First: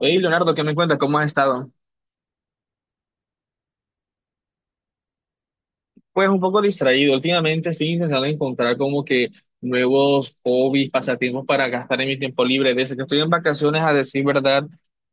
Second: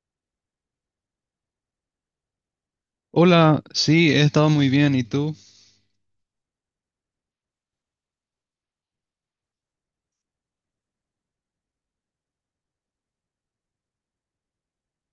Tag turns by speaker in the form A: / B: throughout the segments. A: Hey, Leonardo, ¿qué me cuentas? ¿Cómo has estado?
B: Hola, sí, he estado muy bien. ¿Y tú?
A: Pues un poco distraído. Últimamente estoy intentando encontrar como que nuevos hobbies, pasatiempos para gastar en mi tiempo libre. Desde que estoy en vacaciones, a decir verdad,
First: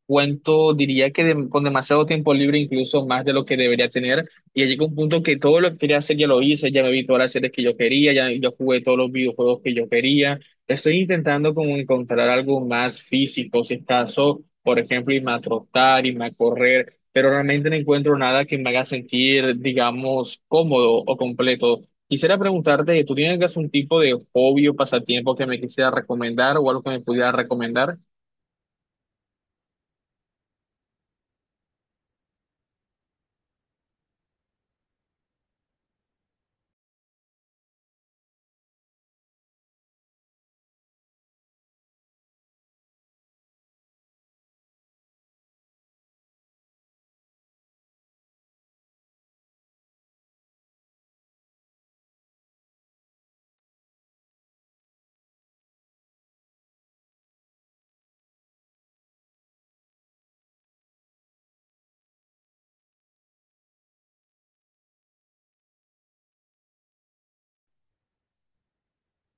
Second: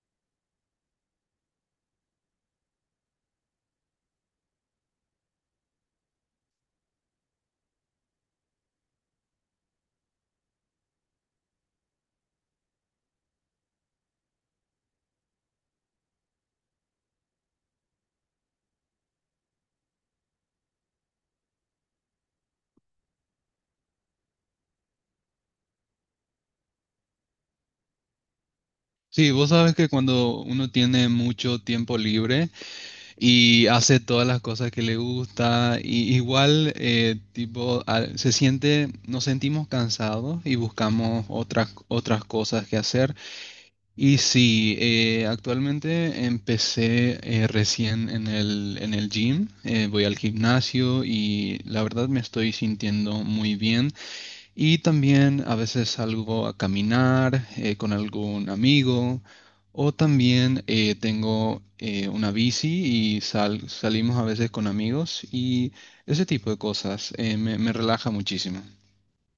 A: cuento, diría que con demasiado tiempo libre, incluso más de lo que debería tener. Y llegó un punto que todo lo que quería hacer ya lo hice, ya me vi todas las series que yo quería, ya yo jugué todos los videojuegos que yo quería. Estoy intentando como encontrar algo más físico, si es caso, por ejemplo, irme a trotar, irme a correr. Pero realmente no encuentro nada que me haga sentir, digamos, cómodo o completo. Quisiera preguntarte, ¿tú tienes algún tipo de hobby o pasatiempo que me quisiera recomendar o algo que me pudiera recomendar?
B: Sí, vos sabes que cuando uno tiene mucho tiempo libre y hace todas las cosas que le gusta, y igual tipo se siente, nos sentimos cansados y buscamos otras cosas que hacer. Y sí, actualmente empecé recién en el gym. Voy al gimnasio y la verdad me estoy sintiendo muy bien. Y también a veces salgo a caminar con algún amigo o también tengo una bici y salimos a veces con amigos y ese tipo de cosas, me relaja muchísimo.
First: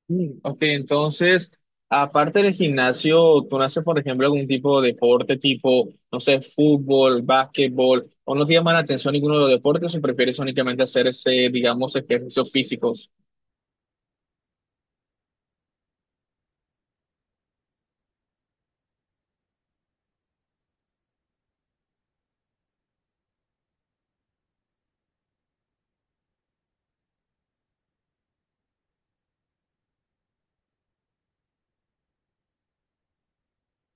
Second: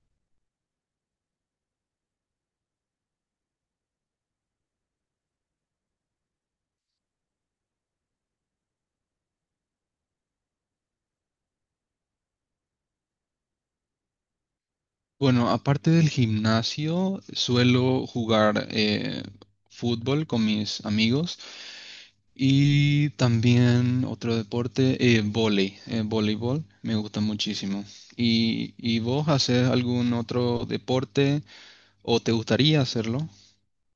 A: Mm, ok, entonces, aparte del gimnasio, ¿tú no haces, por ejemplo, algún tipo de deporte tipo, no sé, fútbol, básquetbol, o no te llama la atención ninguno de los deportes o prefieres únicamente hacer ese, digamos, ejercicios físicos?
B: Bueno, aparte del gimnasio, suelo jugar fútbol con mis amigos. Y también otro deporte, vóley, voleibol, me gusta muchísimo. Y vos haces algún otro deporte o te gustaría hacerlo?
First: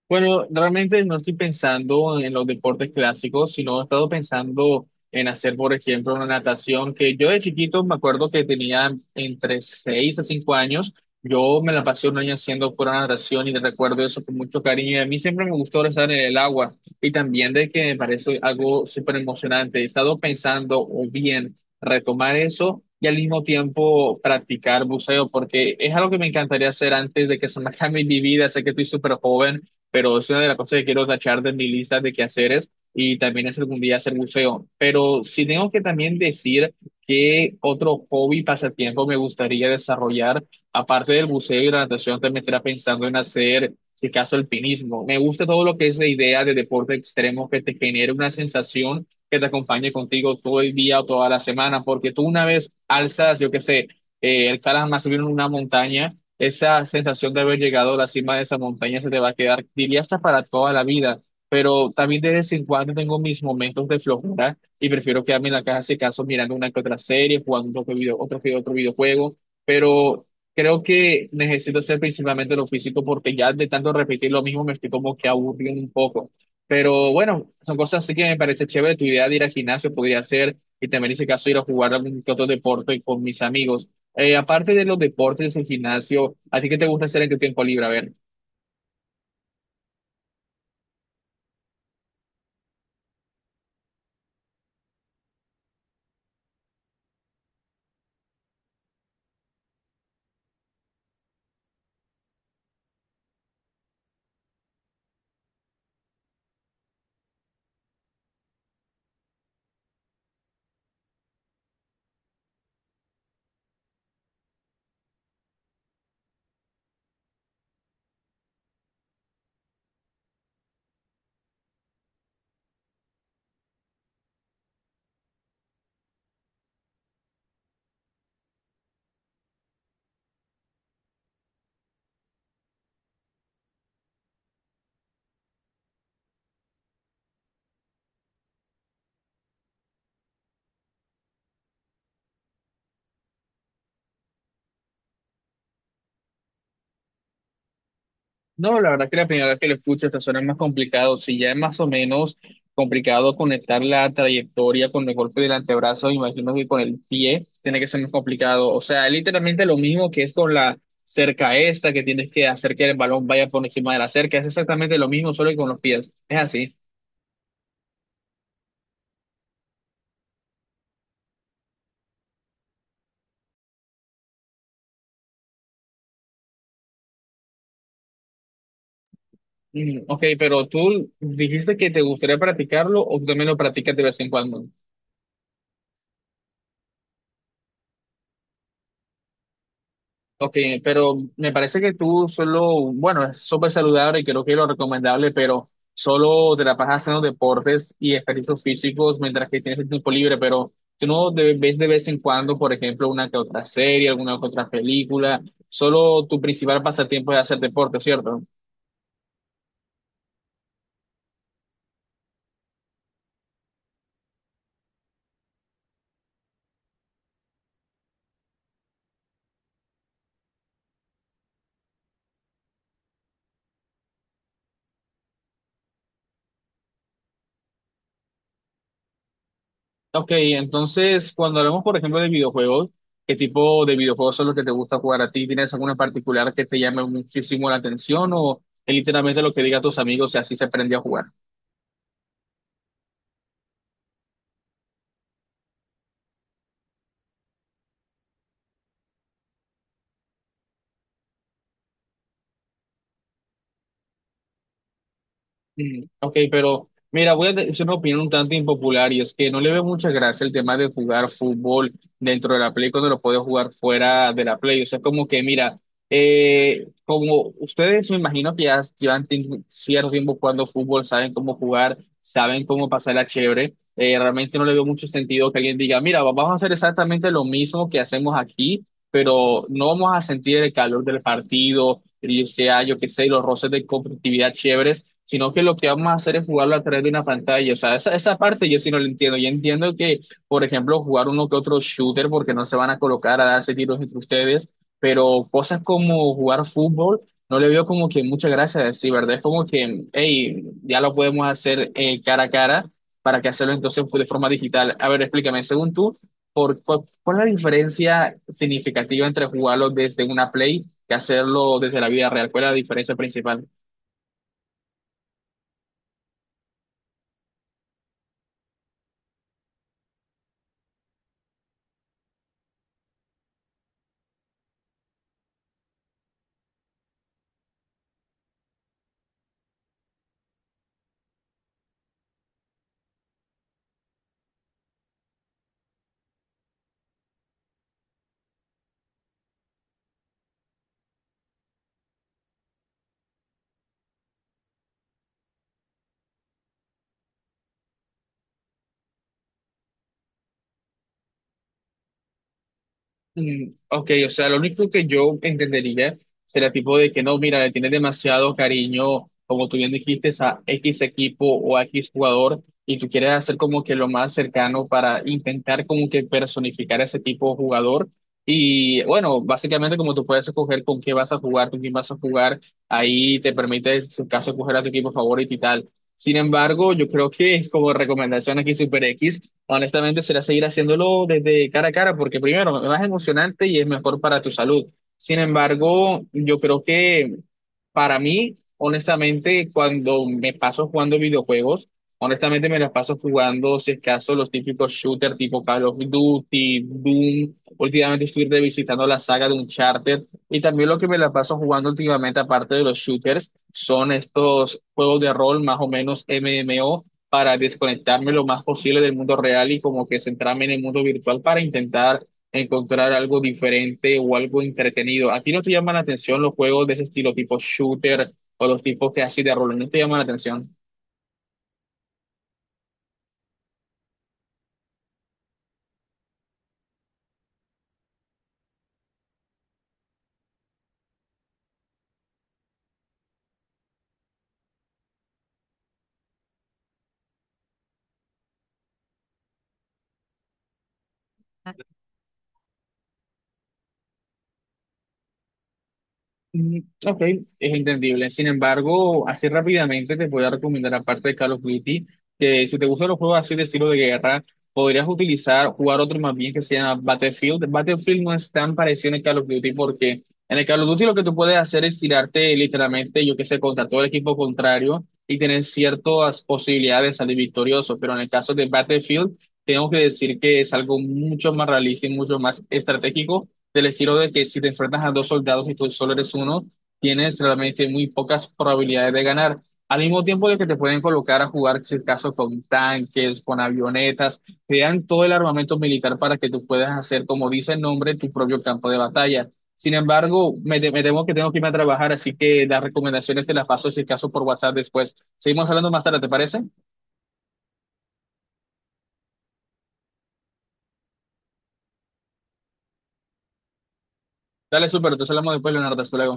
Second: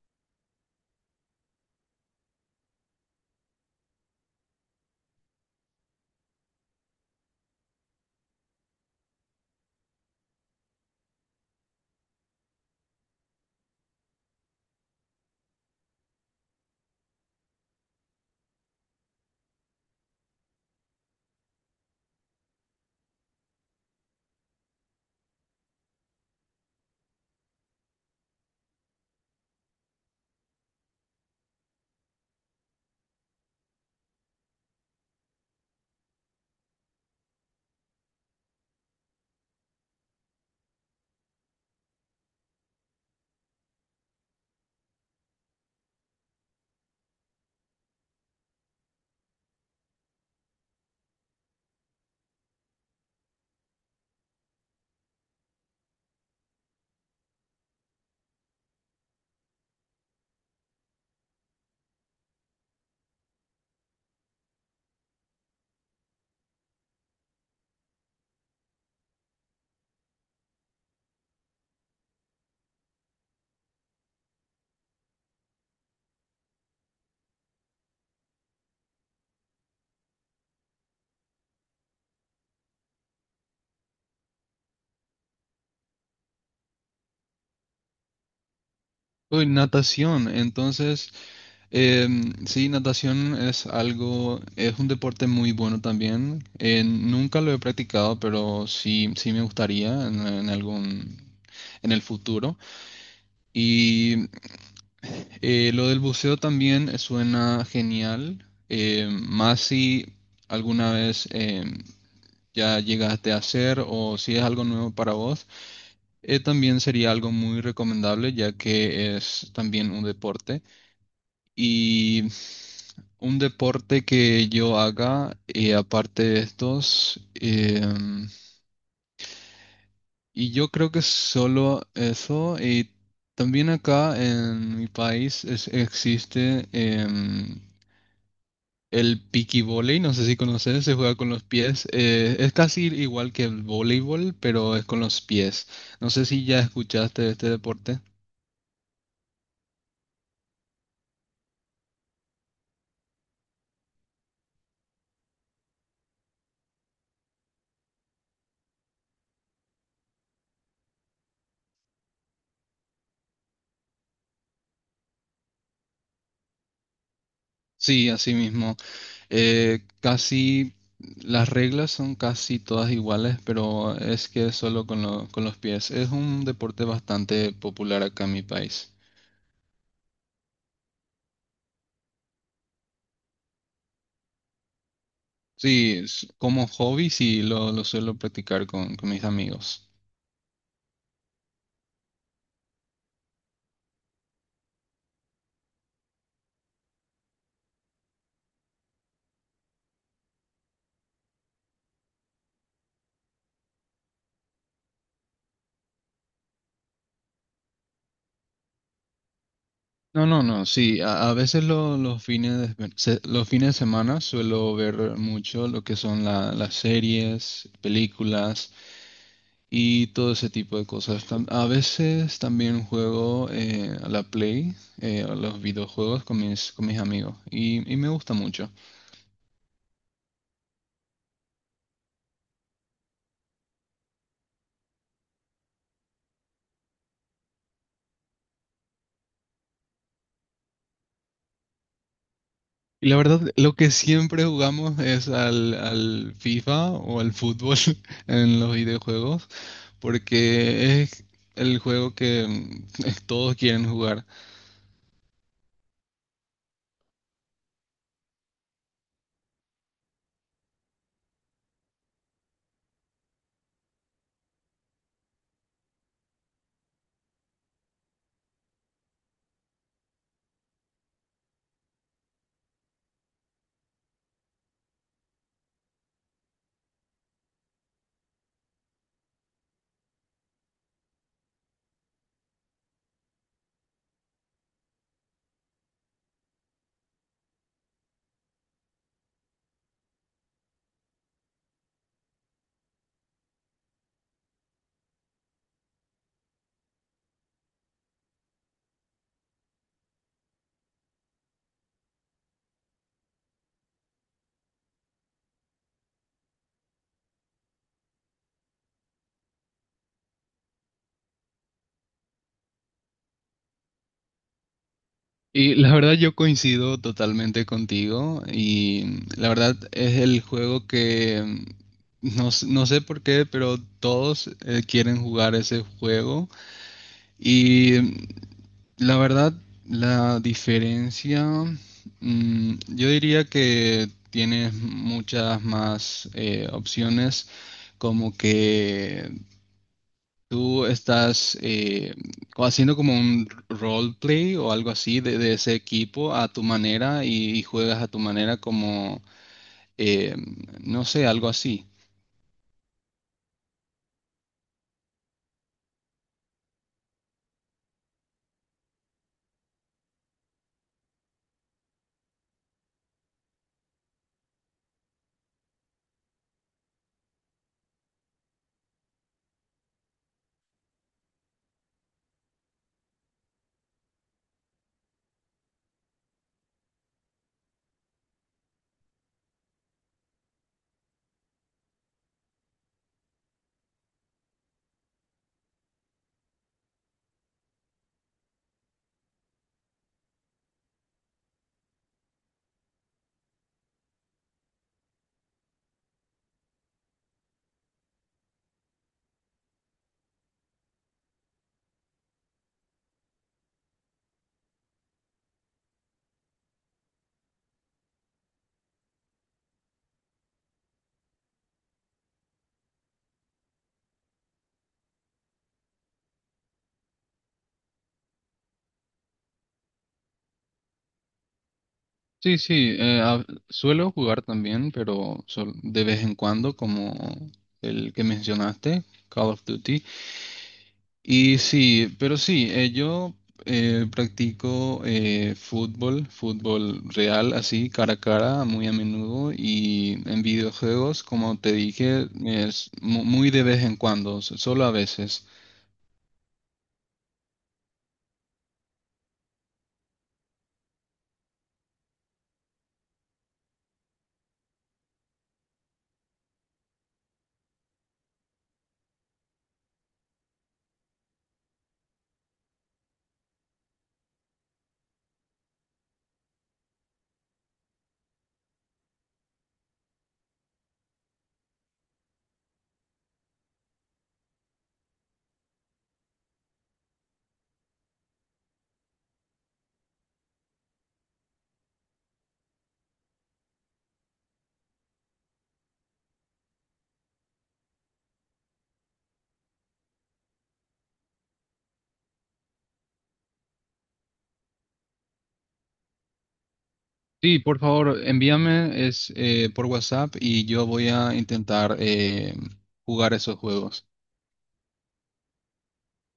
A: Bueno, realmente no estoy pensando en los deportes clásicos, sino he estado pensando en hacer, por ejemplo, una natación que yo de chiquito me acuerdo que tenía entre 6 a 5 años. Yo me la pasé un año haciendo pura natación y te recuerdo eso con mucho cariño. Y a mí siempre me gustó estar en el agua y también de que me parece algo súper emocionante. He estado pensando o bien retomar eso y al mismo tiempo practicar buceo porque es algo que me encantaría hacer antes de que se me acabe mi vida. Sé que estoy súper joven, pero es una de las cosas que quiero tachar de mi lista de quehaceres y también es algún día hacer buceo. Pero sí tengo que también decir que otro hobby, pasatiempo me gustaría desarrollar, aparte del buceo y la natación, también estaría pensando en hacer, si acaso, alpinismo. Me gusta todo lo que es la idea de deporte extremo que te genere una sensación que te acompañe contigo todo el día o toda la semana, porque tú una vez alzas, yo qué sé, escalas más bien una montaña. Esa sensación de haber llegado a la cima de esa montaña se te va a quedar, diría hasta para toda la vida. Pero también de vez en cuando tengo mis momentos de flojera y prefiero quedarme en la casa, si caso, mirando una que otra serie, jugando que otro videojuego. Pero creo que necesito hacer principalmente lo físico porque ya de tanto repetir lo mismo me estoy como que aburriendo un poco. Pero bueno, son cosas así que me parece chévere. Tu idea de ir al gimnasio podría ser, y también en ese caso ir a jugar algún que otro deporte con mis amigos. Aparte de los deportes, el gimnasio, ¿a ti qué te gusta hacer en tu tiempo libre? A ver.
B: Uy, natación, entonces, sí, natación es algo, es un deporte muy bueno también. Nunca lo he practicado, pero sí, sí me gustaría en algún, en el futuro. Y lo del buceo también suena genial, más si alguna vez ya llegaste a hacer o si es algo nuevo para vos, también sería algo muy recomendable ya que es también un deporte y un deporte que yo haga aparte de estos. Y yo creo que solo eso. Y también acá en mi país existe el volley, no sé si conoces, se juega con los pies. Eh, es casi igual que el voleibol, pero es con los pies. No sé si ya escuchaste de este deporte.
A: No, la verdad que la primera vez que lo escucho, esta suena más complicado. Si ya es más o menos complicado conectar la trayectoria con el golpe del antebrazo, imagino que con el pie tiene que ser más complicado. O sea, es literalmente lo mismo que es con la cerca esta, que tienes que hacer que el balón vaya por encima de la cerca. Es exactamente lo mismo, solo que con los pies. Es así.
B: Sí, así mismo. Eh, casi las reglas son casi todas iguales, pero es que es solo con, con los pies. Es un deporte bastante popular acá en mi país.
A: Mm, ok, pero tú dijiste que te gustaría practicarlo o tú también lo practicas de vez en cuando.
B: Sí, como hobby sí lo suelo practicar con mis amigos.
A: Ok, pero me parece que tú solo, bueno, es súper saludable y creo que es lo recomendable, pero solo te la pasas haciendo deportes y ejercicios físicos mientras que tienes el tiempo libre, pero tú no de- ves de vez en cuando, por ejemplo, una que otra serie, alguna que otra película, solo tu principal pasatiempo es hacer deporte, ¿cierto?
B: No, no, no, sí, a veces los fines de, los fines de semana suelo ver mucho lo que son las series, películas y todo ese tipo de cosas. A veces también juego a la Play, a los videojuegos con con mis amigos y me gusta mucho.
A: Ok, entonces cuando hablamos, por ejemplo, de videojuegos, ¿qué tipo de videojuegos son los que te gusta jugar a ti? ¿Tienes alguno en particular que te llame muchísimo la atención o es literalmente lo que diga tus amigos y así se aprende a jugar?
B: Y la verdad, lo que siempre jugamos es al FIFA o al fútbol en los videojuegos porque es el juego que todos quieren jugar.
A: Mm, ok, pero mira, voy a decir una opinión un tanto impopular y es que no le veo mucha gracia el tema de jugar fútbol dentro de la Play cuando lo puedes jugar fuera de la Play. O sea, como que mira, como ustedes me imagino que ya llevan cierto tiempo jugando fútbol, saben cómo jugar, saben cómo pasarla chévere. Realmente no le veo mucho sentido que alguien diga, mira, vamos a hacer exactamente lo mismo que hacemos aquí, pero no vamos a sentir el calor del partido, y sea, yo qué sé, los roces de competitividad chéveres, sino que lo que vamos a hacer es jugarlo a través de una pantalla. O sea, esa parte yo sí no la entiendo. Yo entiendo que, por ejemplo, jugar uno que otro shooter, porque no se van a colocar a darse tiros entre ustedes, pero cosas como jugar fútbol. No le veo como que muchas gracias, sí, ¿verdad? Es como que, hey, ya lo podemos hacer cara a cara, ¿para que hacerlo entonces de forma digital? A ver, explícame, según tú, ¿cuál es la diferencia significativa entre jugarlo desde una Play que hacerlo desde la vida real? ¿Cuál es la diferencia principal?
B: Y la verdad yo coincido totalmente contigo. Y la verdad es el juego que no, no sé por qué, pero todos quieren jugar ese juego. Y la verdad la diferencia, yo diría que tienes muchas más opciones, como que ¿tú estás haciendo como un roleplay o algo así de ese equipo a tu manera y juegas a tu manera como, eh, no sé, algo así?
A: Mm, ok, o sea, lo único que yo entendería sería tipo de que no, mira, le tienes demasiado cariño, como tú bien dijiste, a X equipo o a X jugador, y tú quieres hacer como que lo más cercano para intentar como que personificar a ese tipo de jugador. Y bueno, básicamente como tú puedes escoger con qué vas a jugar, con quién vas a jugar, ahí te permite, en su caso, escoger a tu equipo favorito y tal. Sin embargo, yo creo que como recomendación aquí Super X, honestamente será seguir haciéndolo desde cara a cara, porque primero, es más emocionante y es mejor para tu salud. Sin embargo, yo creo que para mí, honestamente, cuando me paso jugando videojuegos, honestamente me las paso jugando, si es caso, los típicos shooters tipo Call of Duty, Doom. Últimamente estoy revisitando la saga de Uncharted y también lo que me la paso jugando últimamente, aparte de los shooters, son estos juegos de rol más o menos MMO para desconectarme lo más posible del mundo real y como que centrarme en el mundo virtual para intentar encontrar algo diferente o algo entretenido. ¿A ti no te llaman la atención los juegos de ese estilo tipo shooter o los tipos que así de rol? ¿No te llaman la atención?
B: Sí, sí, suelo jugar también, pero de vez en cuando, como el que mencionaste, Call of Duty. Y sí, pero sí, yo practico fútbol real, así, cara a cara, muy a menudo, y en videojuegos, como te dije, es muy de vez en cuando, solo a veces.
A: Mm, ok, es entendible. Sin embargo, así rápidamente te voy a recomendar, aparte de Call of Duty, que si te gustan los juegos así de estilo de guerra, podrías utilizar, jugar otro más bien que se llama Battlefield. Battlefield no es tan parecido en el Call of Duty porque en el Call of Duty lo que tú puedes hacer es tirarte literalmente, yo qué sé, contra todo el equipo contrario y tener ciertas posibilidades de salir victorioso. Pero en el caso de Battlefield, tengo que decir que es algo mucho más realista y mucho más estratégico del estilo de que si te enfrentas a dos soldados y tú solo eres uno, tienes realmente muy pocas probabilidades de ganar. Al mismo tiempo de que te pueden colocar a jugar, si es caso, con tanques, con avionetas, te dan todo el armamento militar para que tú puedas hacer, como dice el nombre, tu propio campo de batalla. Sin embargo, me temo que tengo que irme a trabajar, así que las recomendaciones te las paso, si es caso, por WhatsApp después. Seguimos hablando más tarde, ¿te parece?
B: Sí, por favor, envíame por WhatsApp y yo voy a intentar jugar esos juegos.
A: Dale, súper, entonces hablamos después, Leonardo, hasta luego.